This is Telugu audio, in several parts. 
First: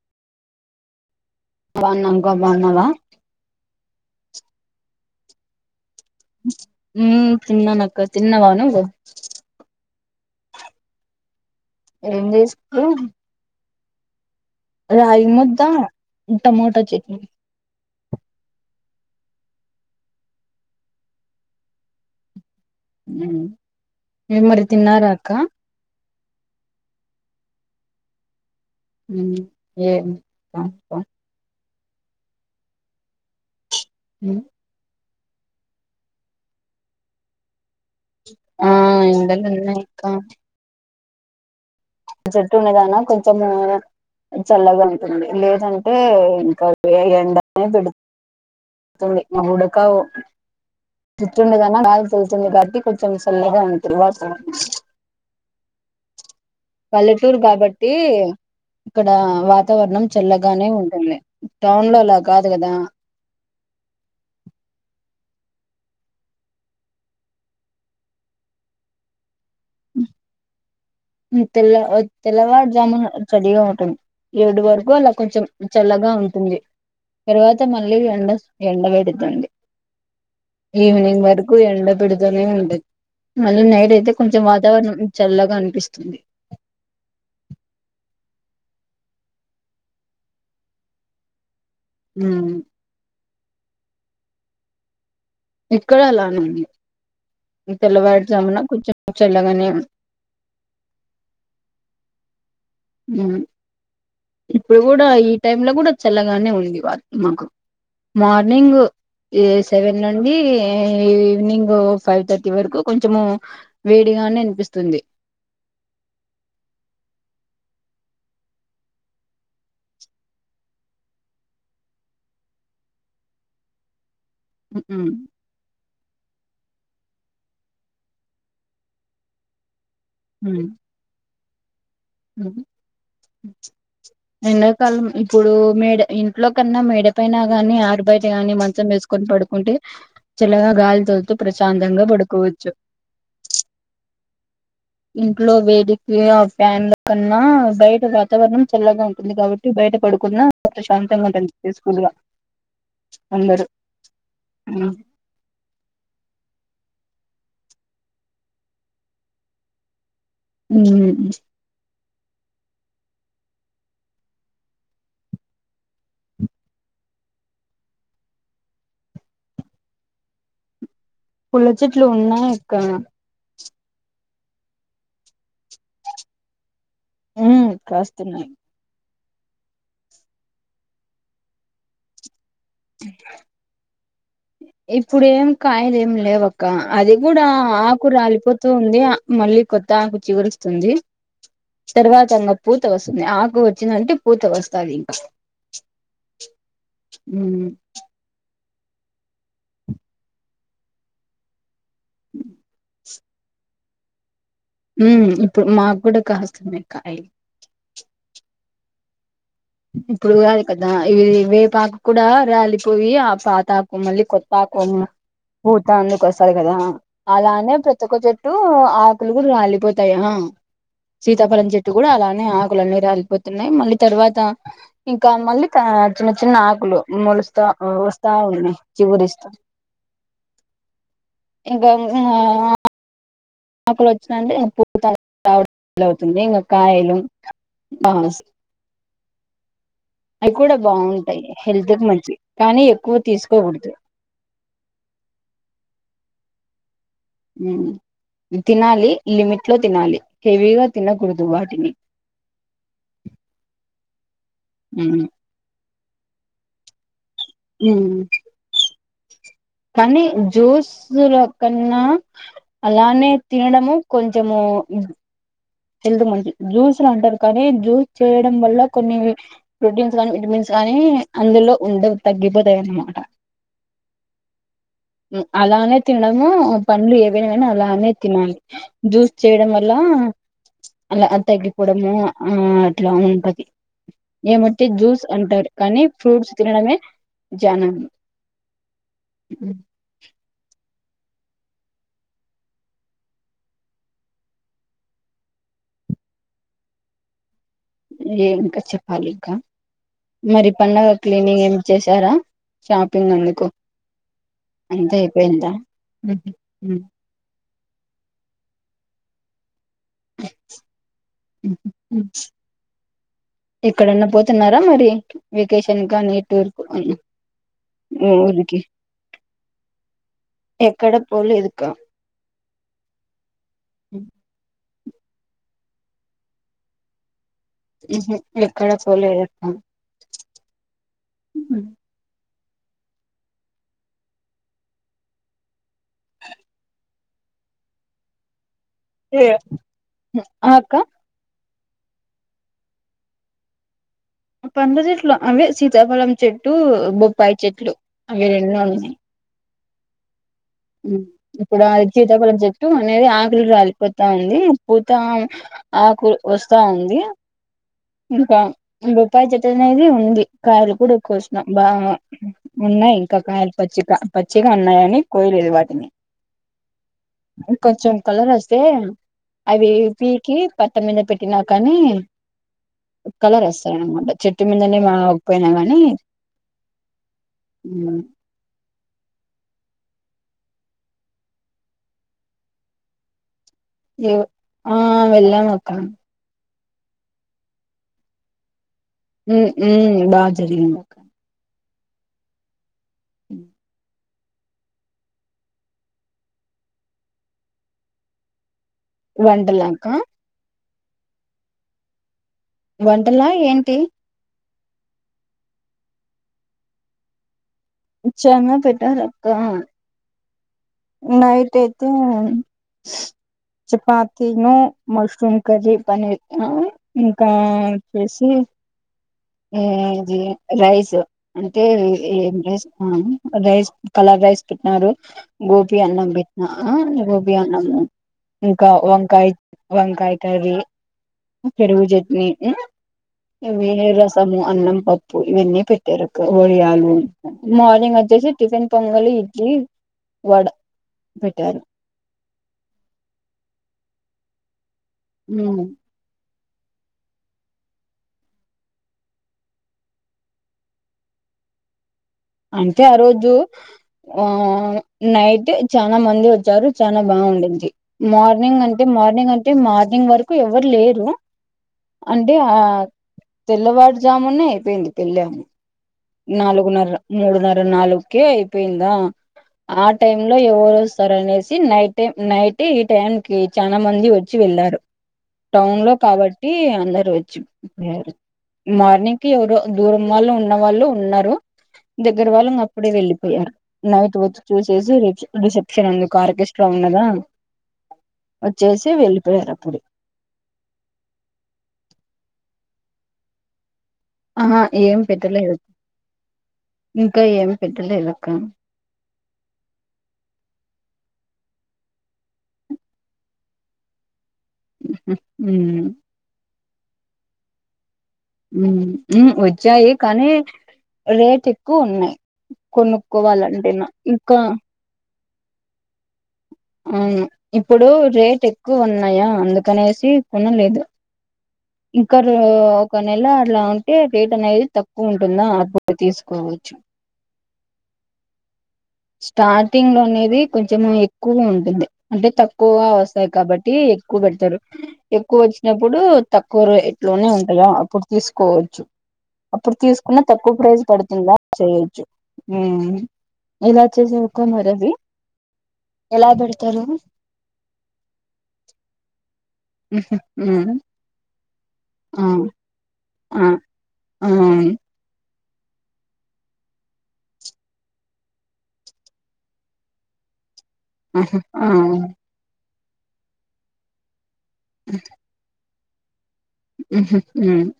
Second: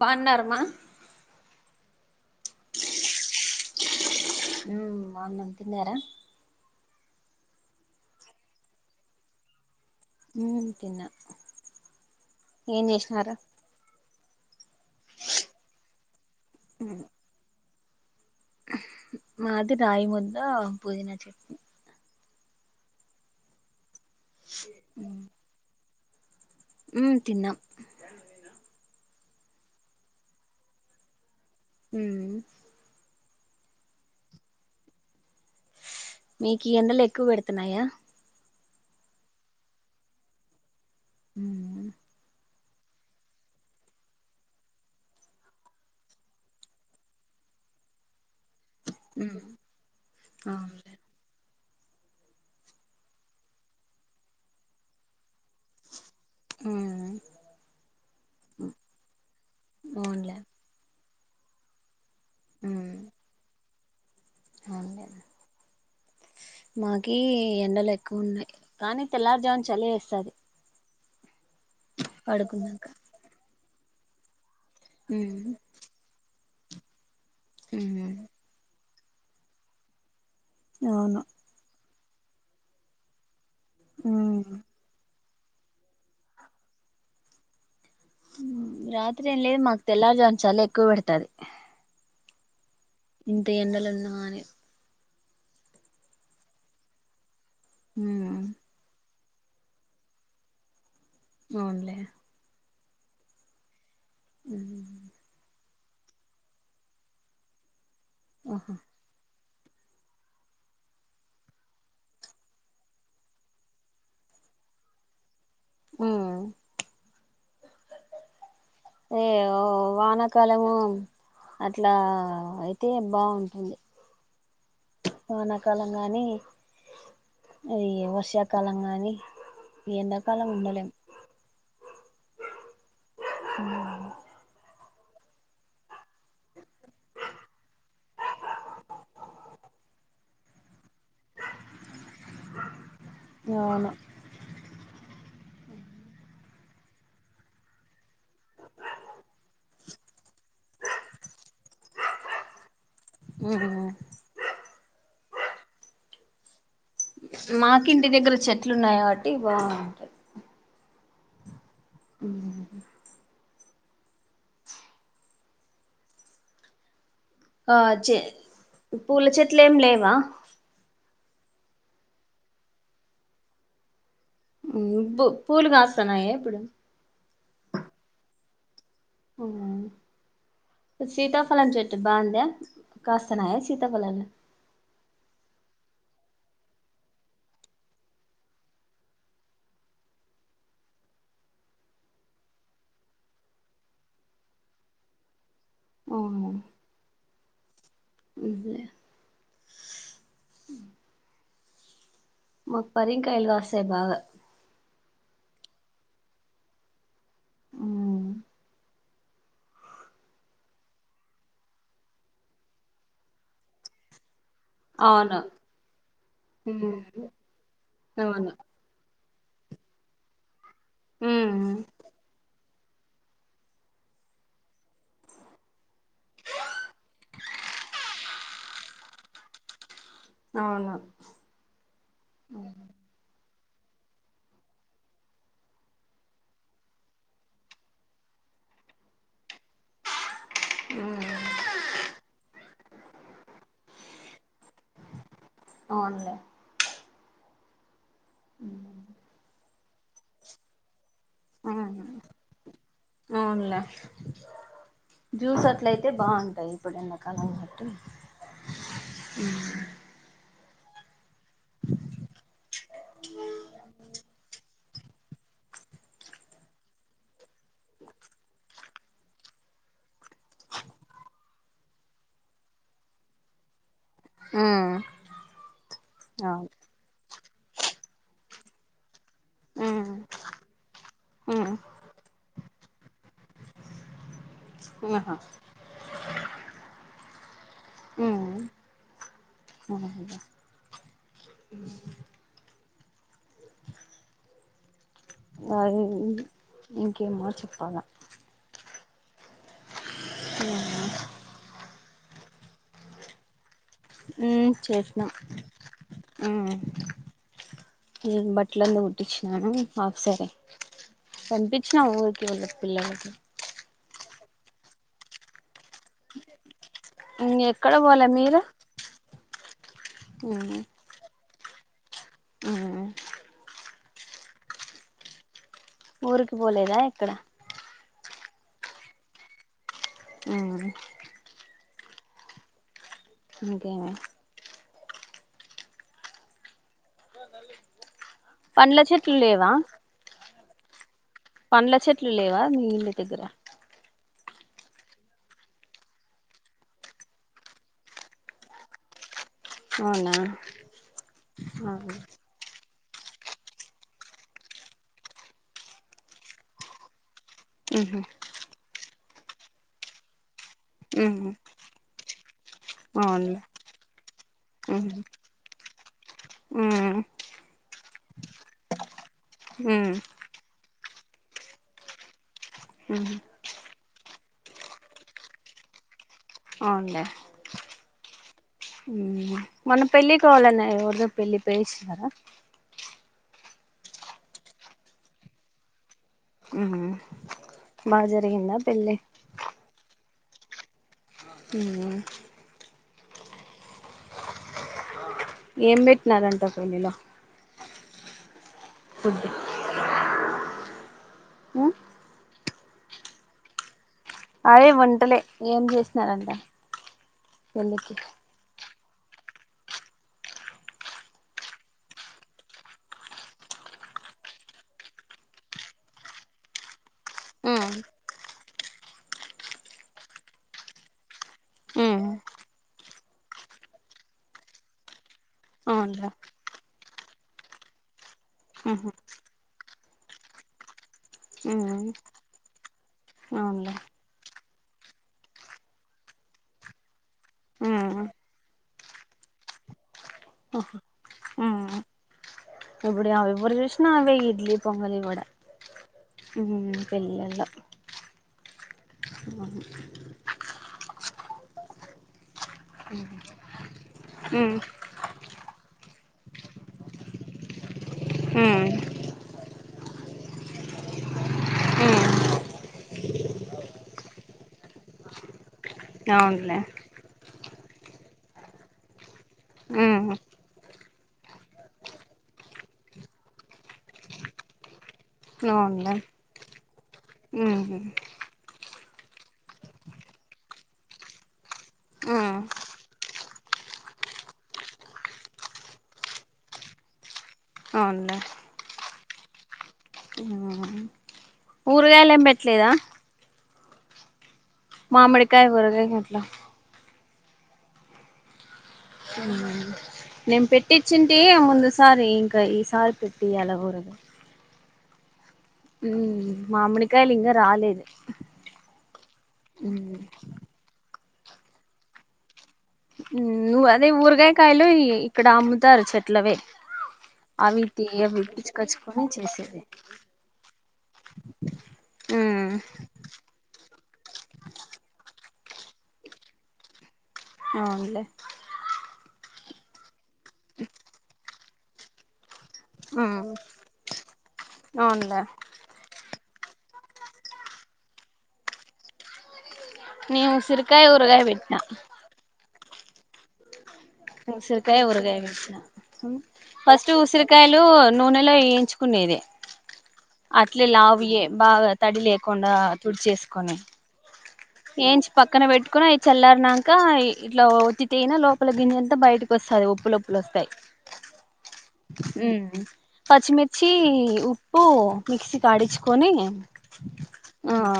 పాండారమా వన్ నంబర్ బాగున్నావా. ఉమ్ బాగున్నాం, తిన్నారా. ఉమ్ తిన్నానక్క తిన్నవా నువ్వు. ఉమ్ తిన్నా. ఏం ఏం చేసుకునం. చేసినారు రాయి ముద్దా, టమోట చట్నీ. మాది రాయి ముద్దా, పూదిన చట్నీ. ఊ ఏం మరి తిన్నారా ఉమ్ అక్కా. ఉమ్ తిన్నాం. ఉమ్ ఏం [inaudible] హ్మ్మ్ ఉ మీకీ ఎండల్ ఎక్కువ పెడుతున్నాయా. ఆ ఎండలు ఉన్నాయక్క. అవునా. చెట్టు ఉన్నతానా కొంచెమూ చల్లగ ఉంటుంది. లేదంటే, ఇంకా ఏ ఎండనే పెడు తుంది. ఉమ్ ఉడకవో అవునులే చెట్టున్న తానా గాల్ తులుతుల్లు గాలికి కొంచం సల్లగా ఉంటుంది. [unintelligible] ఉమ్ పల్లెటూరు కాబట్టీ, ఇక్కడా వాతావరణం అవునులే చల్లగానే ఉంటుంది. టౌన్ లో లాగ్ కాదు గదా. ఉమ్ అవునులే. మాకీ ఎండలు ఎక్కువున్నాయి. కానీ తెల్లార్జామున చలి వేస్తాది. తెల్ల తెల్లవారు జామున చలిగా ఉంటుంది. ఏడు వరకు అలా ఉమ్ కొంచెం చల్లగా ఉంటుంది. తరువాత మళ్ళీ ఉమ్ ఎండ ఎండ వేడి. దండి. అవును ఈవెనింగ్ వరకూ ఎండ పెడుతూనే ఉంటద్. మళ్ళీ నైట్ అయితే కొంచెం ఉమ్ వాతావరణం. చల్లగా అనిపిస్ తుంది. రాత్రేం లేద్ మాక్ తెల్లార్జమున చలి ఎక్కువ పెడతాది. ఊ ఇంత ఎండల ఉన్నా అని. ఇక్కడ అలానే ఉంది. ఉమ్ తెల్లవారుజామున కొంచెం చల్లగానే అవునులే ఉ ఇప్పుడు కూడా ఈ టైమ్ లో కూడా చల్లగానే ఉంది ఇవాళ మాకు ఆహా మార్నింగు ఈ సెవెన్ నుండి ఈవినింగు ఉ అ వానాకాలము అట్లా అయితే బాగుంటుంది వానాకాలంగానీ అయ్య వర్షాకాలంగానీ ఎంతకాలం ఉన్నాలే అన్న కాలం ఇప్పుడు మేడ ఇంట్లో కన్నా మేడ పైన గాని ఆటు బయట ని మంచం వేసుకొని పడుకుంటే చిల్లగా గాలి తోలుతూ ప్రశాంతంగా పడుకోవచ్చు జను ఇంట్లో వేటికి ఆ ఫ్యాన్ల కన్నా బయట రా వాతావరణం చల్లగా ఉంటుంది కాబట్టి బయట పడుకున్నా శాంతంగా ఉని చెప్ప స్కూల్ గా అందరు మాకింటి దగ్గర చెట్లున్నాయి కాబట్టి బాగుంటాయి ఉ ఆ ఆ చె పూల చెట్లు ఏం లేవా పుల్ల చెట్లు ఉన్నా ఇక్క పూలు కాస్తానాయ ఇప్పుడు ఆ కాస్తున్నాయి సీతాఫలం చటు బా అందా ఇప్పుడు ఏం కాయలే లే ఒక్క అది కూడా ఆకు రాలిపోతూంది మళ్ళీ కొత్త ఆకు చిగురుస్తుంది తర్వాత ఇంకా పూత వస్తుంది ఆకు వచ్చిందంటే పూత వస్తుంది ఇంకా అఓ ఉ ఉ మప్పరం కాయలు రాసే బావ ఇప్పుడు మాకు కూడా కాస్తమకా అయ ఇప్పుడు కాదు కదా ఇవి వేపాకు కూడా రర్యాలిపోయి ఆ పాతాకు మళ్ళీ కొత్త పాకు అవును ఊతా అందుకు వస్తాడు కదా ఉమ్ అలానే ప్రతి ఒక్క చెట్టు అవును ఆ కులు కూడా రాలిపోతాయా ఉమ్ సీతాఫలం చెట్టు కూడా అలానే లున్నీ రాలిపోతున్నాయి మళ్ళీ తర్వాత ఇంకా మళ్ళీ చిన్న చిన్న ఆకులు మలుస్తా వస్తా ఉంది చిగురిస్తా అవును ఇంక ఇంక అకులు వచ్చినంటే పూత రావడం ఫీల్ అవుతుంది. ఇంకా కాయలు బా అవి కూడా బాగుంటాయి హెల్త్ కి మంచి కానీ ఎక్కువ తీసుకోకూడదు. అవునులే ఉ తినాలి లిమిటెడ్ తినాలి హెవిగా అవును అవునులే జ్యూస్ అట్లయితే బాగుంటాయి. అప్పు [unintelligible] కళం పెట్ ఇ కానీ జోస్ లో కన్నా అలానే తినడము కొంచము హెల్త్ మంచి జ్యూస్ లో అంటారు కానీ జ్యూస్ చేయడం వల్ల కొన్ని ప్రోటీన్స్ కానీ, విటమిన్స్ కానీ అందులో ఉండవు తగ్గిపోతాయిన్నమాట. అలానేే తినము అవును పనులు ఏ అలా అనే తినాలి జ్యూస్ చేయడం వల్ల ఉమ్ అలా తగ్గిపోవడం అ ఆ అట్లా ఉంటది. ఏమంటే ఉమ్ జ్యూస్ ఆహా అంటారు కానీ ఫ్రూట్స్ తినడమే జానాం ఉమ్ ఈ [unintelligible] అ ఇంకే మ చె ఏం ఇంకా చెప్ప పాలి మరి పండగ క్లీనింగ్ ఏం చే వచ్చారా షాపింగ్ అందుకు హు అంతా చేసిన అయిపోయిందా అ ఏ బట్లంత కుట్టిచ్చనాను ఆ సరే కనిపించిన ఊరికి వెళ్ళ పిల్లలకి ఎక్కడన్నా పోతున్నారా మరి వెకేషన్ కాగానీ టూర్. ఇంక ఎక్కడ పోలే మీరు ఊరికి ఎక్కడ పోలేదు. క్క అ హమ్ ఊరికి పోలేదా ఎక్కడ ఎక్కడ పోలేదు అవునా ఇంకేమి పండ్ల చెట్లు లేవు లేవా ఆ అక్క పండ్ల చెట్లు లేవా మీ ఇల్ళ దగ్గర పంద చెట్లు అవే సీతాఫలం చెట్టు బొప్పాయి చెట్లు అవి రెండు ఉన్నాయి అవునా ఇప్పుడు అది సీతపేలం చెప్ప చుట్టటు అనేది ఆకులి రాలిపోతా ఉంది పూతా ఆకులు వస్తా ఉంది ఉహు ఇకా రూపాయి చెట్టు అనేది ఉంది కాయలు కూడా ఉహు ఎక్కుసిన బా ఉన్నాయి ఇంకా అవునులే కాయలు పచ్చిగా పచ్చిగా ఉన్నాయ ఉహు అని కోయలేదు వాటిని ఉమ్ ఇంకొంచెం కలర్ వస్తే అది ఉమ్ పీకి ప అత్తం మీద పెట్టినా కానీ ఉహు కలర్ వస్తా చెట్టు మీదనే మా అపోయినా గాని అవును లే మనం పెళ్ళి కావాలన్నా ఎవరితో పెళ్ళి పెయిస్తున్నారా ఏ ఆ వెళ్ళాన అక్క హమ్మ బజరిగిందా పెళ్ళి హమ్ మం బా జరిందకా హమ్ అ ఏం పెట్టినారంట పెళ్ళలో వండలాక్క ఆ వంటలా ఏంటి అదే ఒంటలే ఏం చేసినారంటే చ పె రక్క నైట్ అయితే చపాతినో మష్రూమ్ కరరి పనీర్ ఇంకా వ ఉమ్ చేేసి జ రైస్ అంటే ఉమ్ ఎమ్మెస్ రైస్ కలర్ రైస్ పుట్టిన గోపి అవునులే అన్నం బిత్నా బ అన్నా ఇంకా ఉహు వంకాయ వంకాయ కరీ ఉమ్ పెరుగు చట్నీవి అవునులే రస మసము అన్నం పప్పు ఇవన్నీ పెట్టారు అ ఒడియాలు మార్నింగ్ ఉమ్ వచ్చేసి టిఫిన్ పొంగలి ఇడ్లీ వడ ఓహో పెట్టారు ఎప్పుడు అవిప్పు చషన వెేలీ పొంగలిగడ ఉమ్, పళ్లల అ అంటే ఆ రోజు ఆ ఉమ్ నైట్ అంటే చాలా మంది వచ్చారు చాలా బాగుంంది మార్నింగ్ ఉమ్ అంటే మార్నింగ్ అంటే మార్నింగ్ వరకు ఎవరు లేరు ఉమ్ అంటే ఆ తెల్లవాారుజామునే అయిపోయింది పెళ్ళాము అవునులే నాలుగున్నర మూడున్నర ఇ నాలుగుకే అయిపోయిందా ఆ టై ఉమ్ లో ఎవరు వస్తారు అనేసి నైట్ై నైట్ ఈ టైం క చనా మంది వచ్చి వెళ్ళారు టౌన్ అవునులే లో కాబట్టి అందరు ఉమ్ వచ్చియారు మార్నింగ్ క ఎవరో దూరం వాళ్ళ ఉన్నవాళ్ళు ఉన్నారు దగ్గర ఉమ్ వాళ్ళం అప్పుడే వెళ్ళిపోయారు నైట్ వచ్చి చూసేసి రిసెప్షన్ ఎందుకు ఆర్కెస్ట్రా ఉన్నదా అవునులే వచ్చేసి వెళ్లిపోయారు అప్పుడు కూరగాయలు ఏం పెట్టలేదా ఆహా ఏం మామడ కాయ పెట్టలేదు బర కాట్లా ఇంకా ఏమి పెట్టలేలక్క ఉమ్ నేను పెట్టిచ్చింటే ముందు సారి ఇంకా ఈ సారి పెట్టిలా కూఊరగా ఆ మామిణ కాలి ఇంకా రాలేదు ఉ ఉ వచ్చాయి కానీ రేట్ ఎక్కువ ఉన్నాయి నువ్వు కొనుక్కోవాలంటేనా అదే ఇంకా ఊరగాయకాయలు ఇక్కడ అమ్ముతారు చెట్లవే అవును అవి తీ ఇప్పుడు అవి రేట్ ఎక్కువ పిచ్చుకొచ్చుకొని ఉన్నాయా చేసేది అందుకనేసి కొనలేదు ఇంకా ఒక నెల అలా ఉంటే రేట్ అనేది తక్కువ ఉంటుంది అప్పుడున్నా అప్పుడు తీసుకోవచ్చు అవునలే స్టార్టింగ్ లోనే అది కొంచెం ఎక్కువ ఉంది ది అంటే తక్కు ఎక్కువగా ఉ వస్తాయి కాబట్టి ఎక్కువ పెడతారు అవునులే ఎక్కువ వచ్చినప్పుడు తక్కువ ర ఎట్లోనే ఉంటాయో అప్పుడు తీసుకోవచ్చు అప్పుడు తీసుకున్నా నేను తక్కువ ప్రైజ్ ఉసిరికాయ ఊరగాయ పడుతుందా పెట్టినా చేయొచ్చు ఊ ఇలా చేసావుకా ఉసిరికాయ మరవి ఉరగాయ పెచ్చిన ఎలా పెడతారు ఫస్ట్ ఉసిరికాయలు నూనెలో వేయించుకునేది అట్లే లావువే బాగా తడి ఆ లేకుండా త ఆ కొనే ఆ ఆహా ఏంచి పక్క పక్కన పెట్టుకుని అవి చల్లారనాక ఇట్లా ఒత్తి తన లోపల గింజంతా బయటకి వస్తంది ఉప్పులుప్పులు వస్తాయి ఆహ ఆ ఉమ్ పచ్చిమిర్చి ఉ ఓ మిక్సీ కాడిచ్ కొని ఉహు ఆ ఉమ్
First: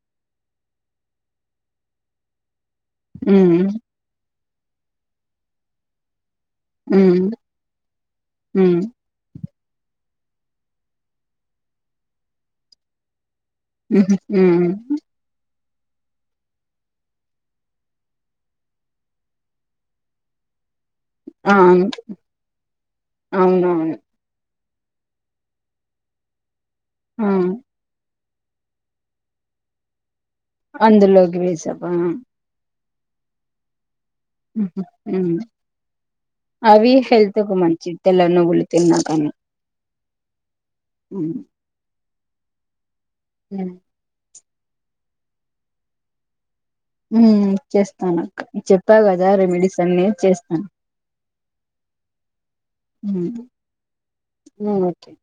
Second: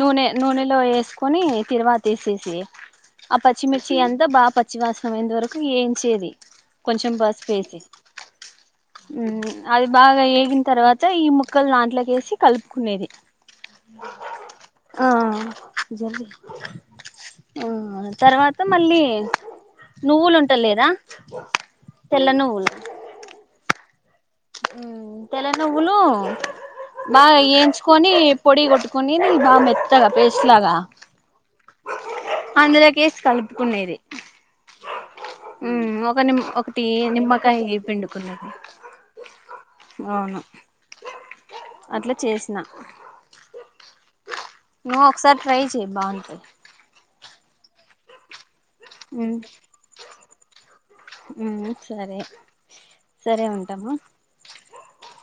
నూనె నూనెలో వేసి కొని తిరువాతేసేసి ఆ ఉమ్ పచ్చిమిర్చి అంత బాపు పచ్చివాసన పోయేంతవరకు ఏంచేది కొంచం ఉమ్ పస్పేసి ఉమ్ అది బాగా ఏగిన తర్వాత ఈ ముక్కలు దంట్లోకి వేసి కలుపుకునేది ఊహూ ఊ జరి తర్వాత మళ్ళీ నువ్వులు ఉంట లేదా అను అవునవును తెల్ల నువ్వులు ఆ బాగా ఎయించుకొని పొడి కొట్టుకండి బా మెత్తగా పేస్ అందులోకి వేసప్ప కేసు కలుపుకునేది ఉమ్ ఒక నిమ్ ఒకటి అవి హెల్త్ కు నిమ్మకాయ మంచి తెల పిండుకున్నది నుగులుతిన్నా కానీ అవును ఉ అట్లా చేసిన హ ను ఒకసారి ట్రై చే బావుంటుంది ఉ ఇ చేస్తాను చెప్పా కదా ఉమ్ రెమెడీస్ అన్ని చేస్తాను ఉమ్ సరే సరే ఉంటాము ఓ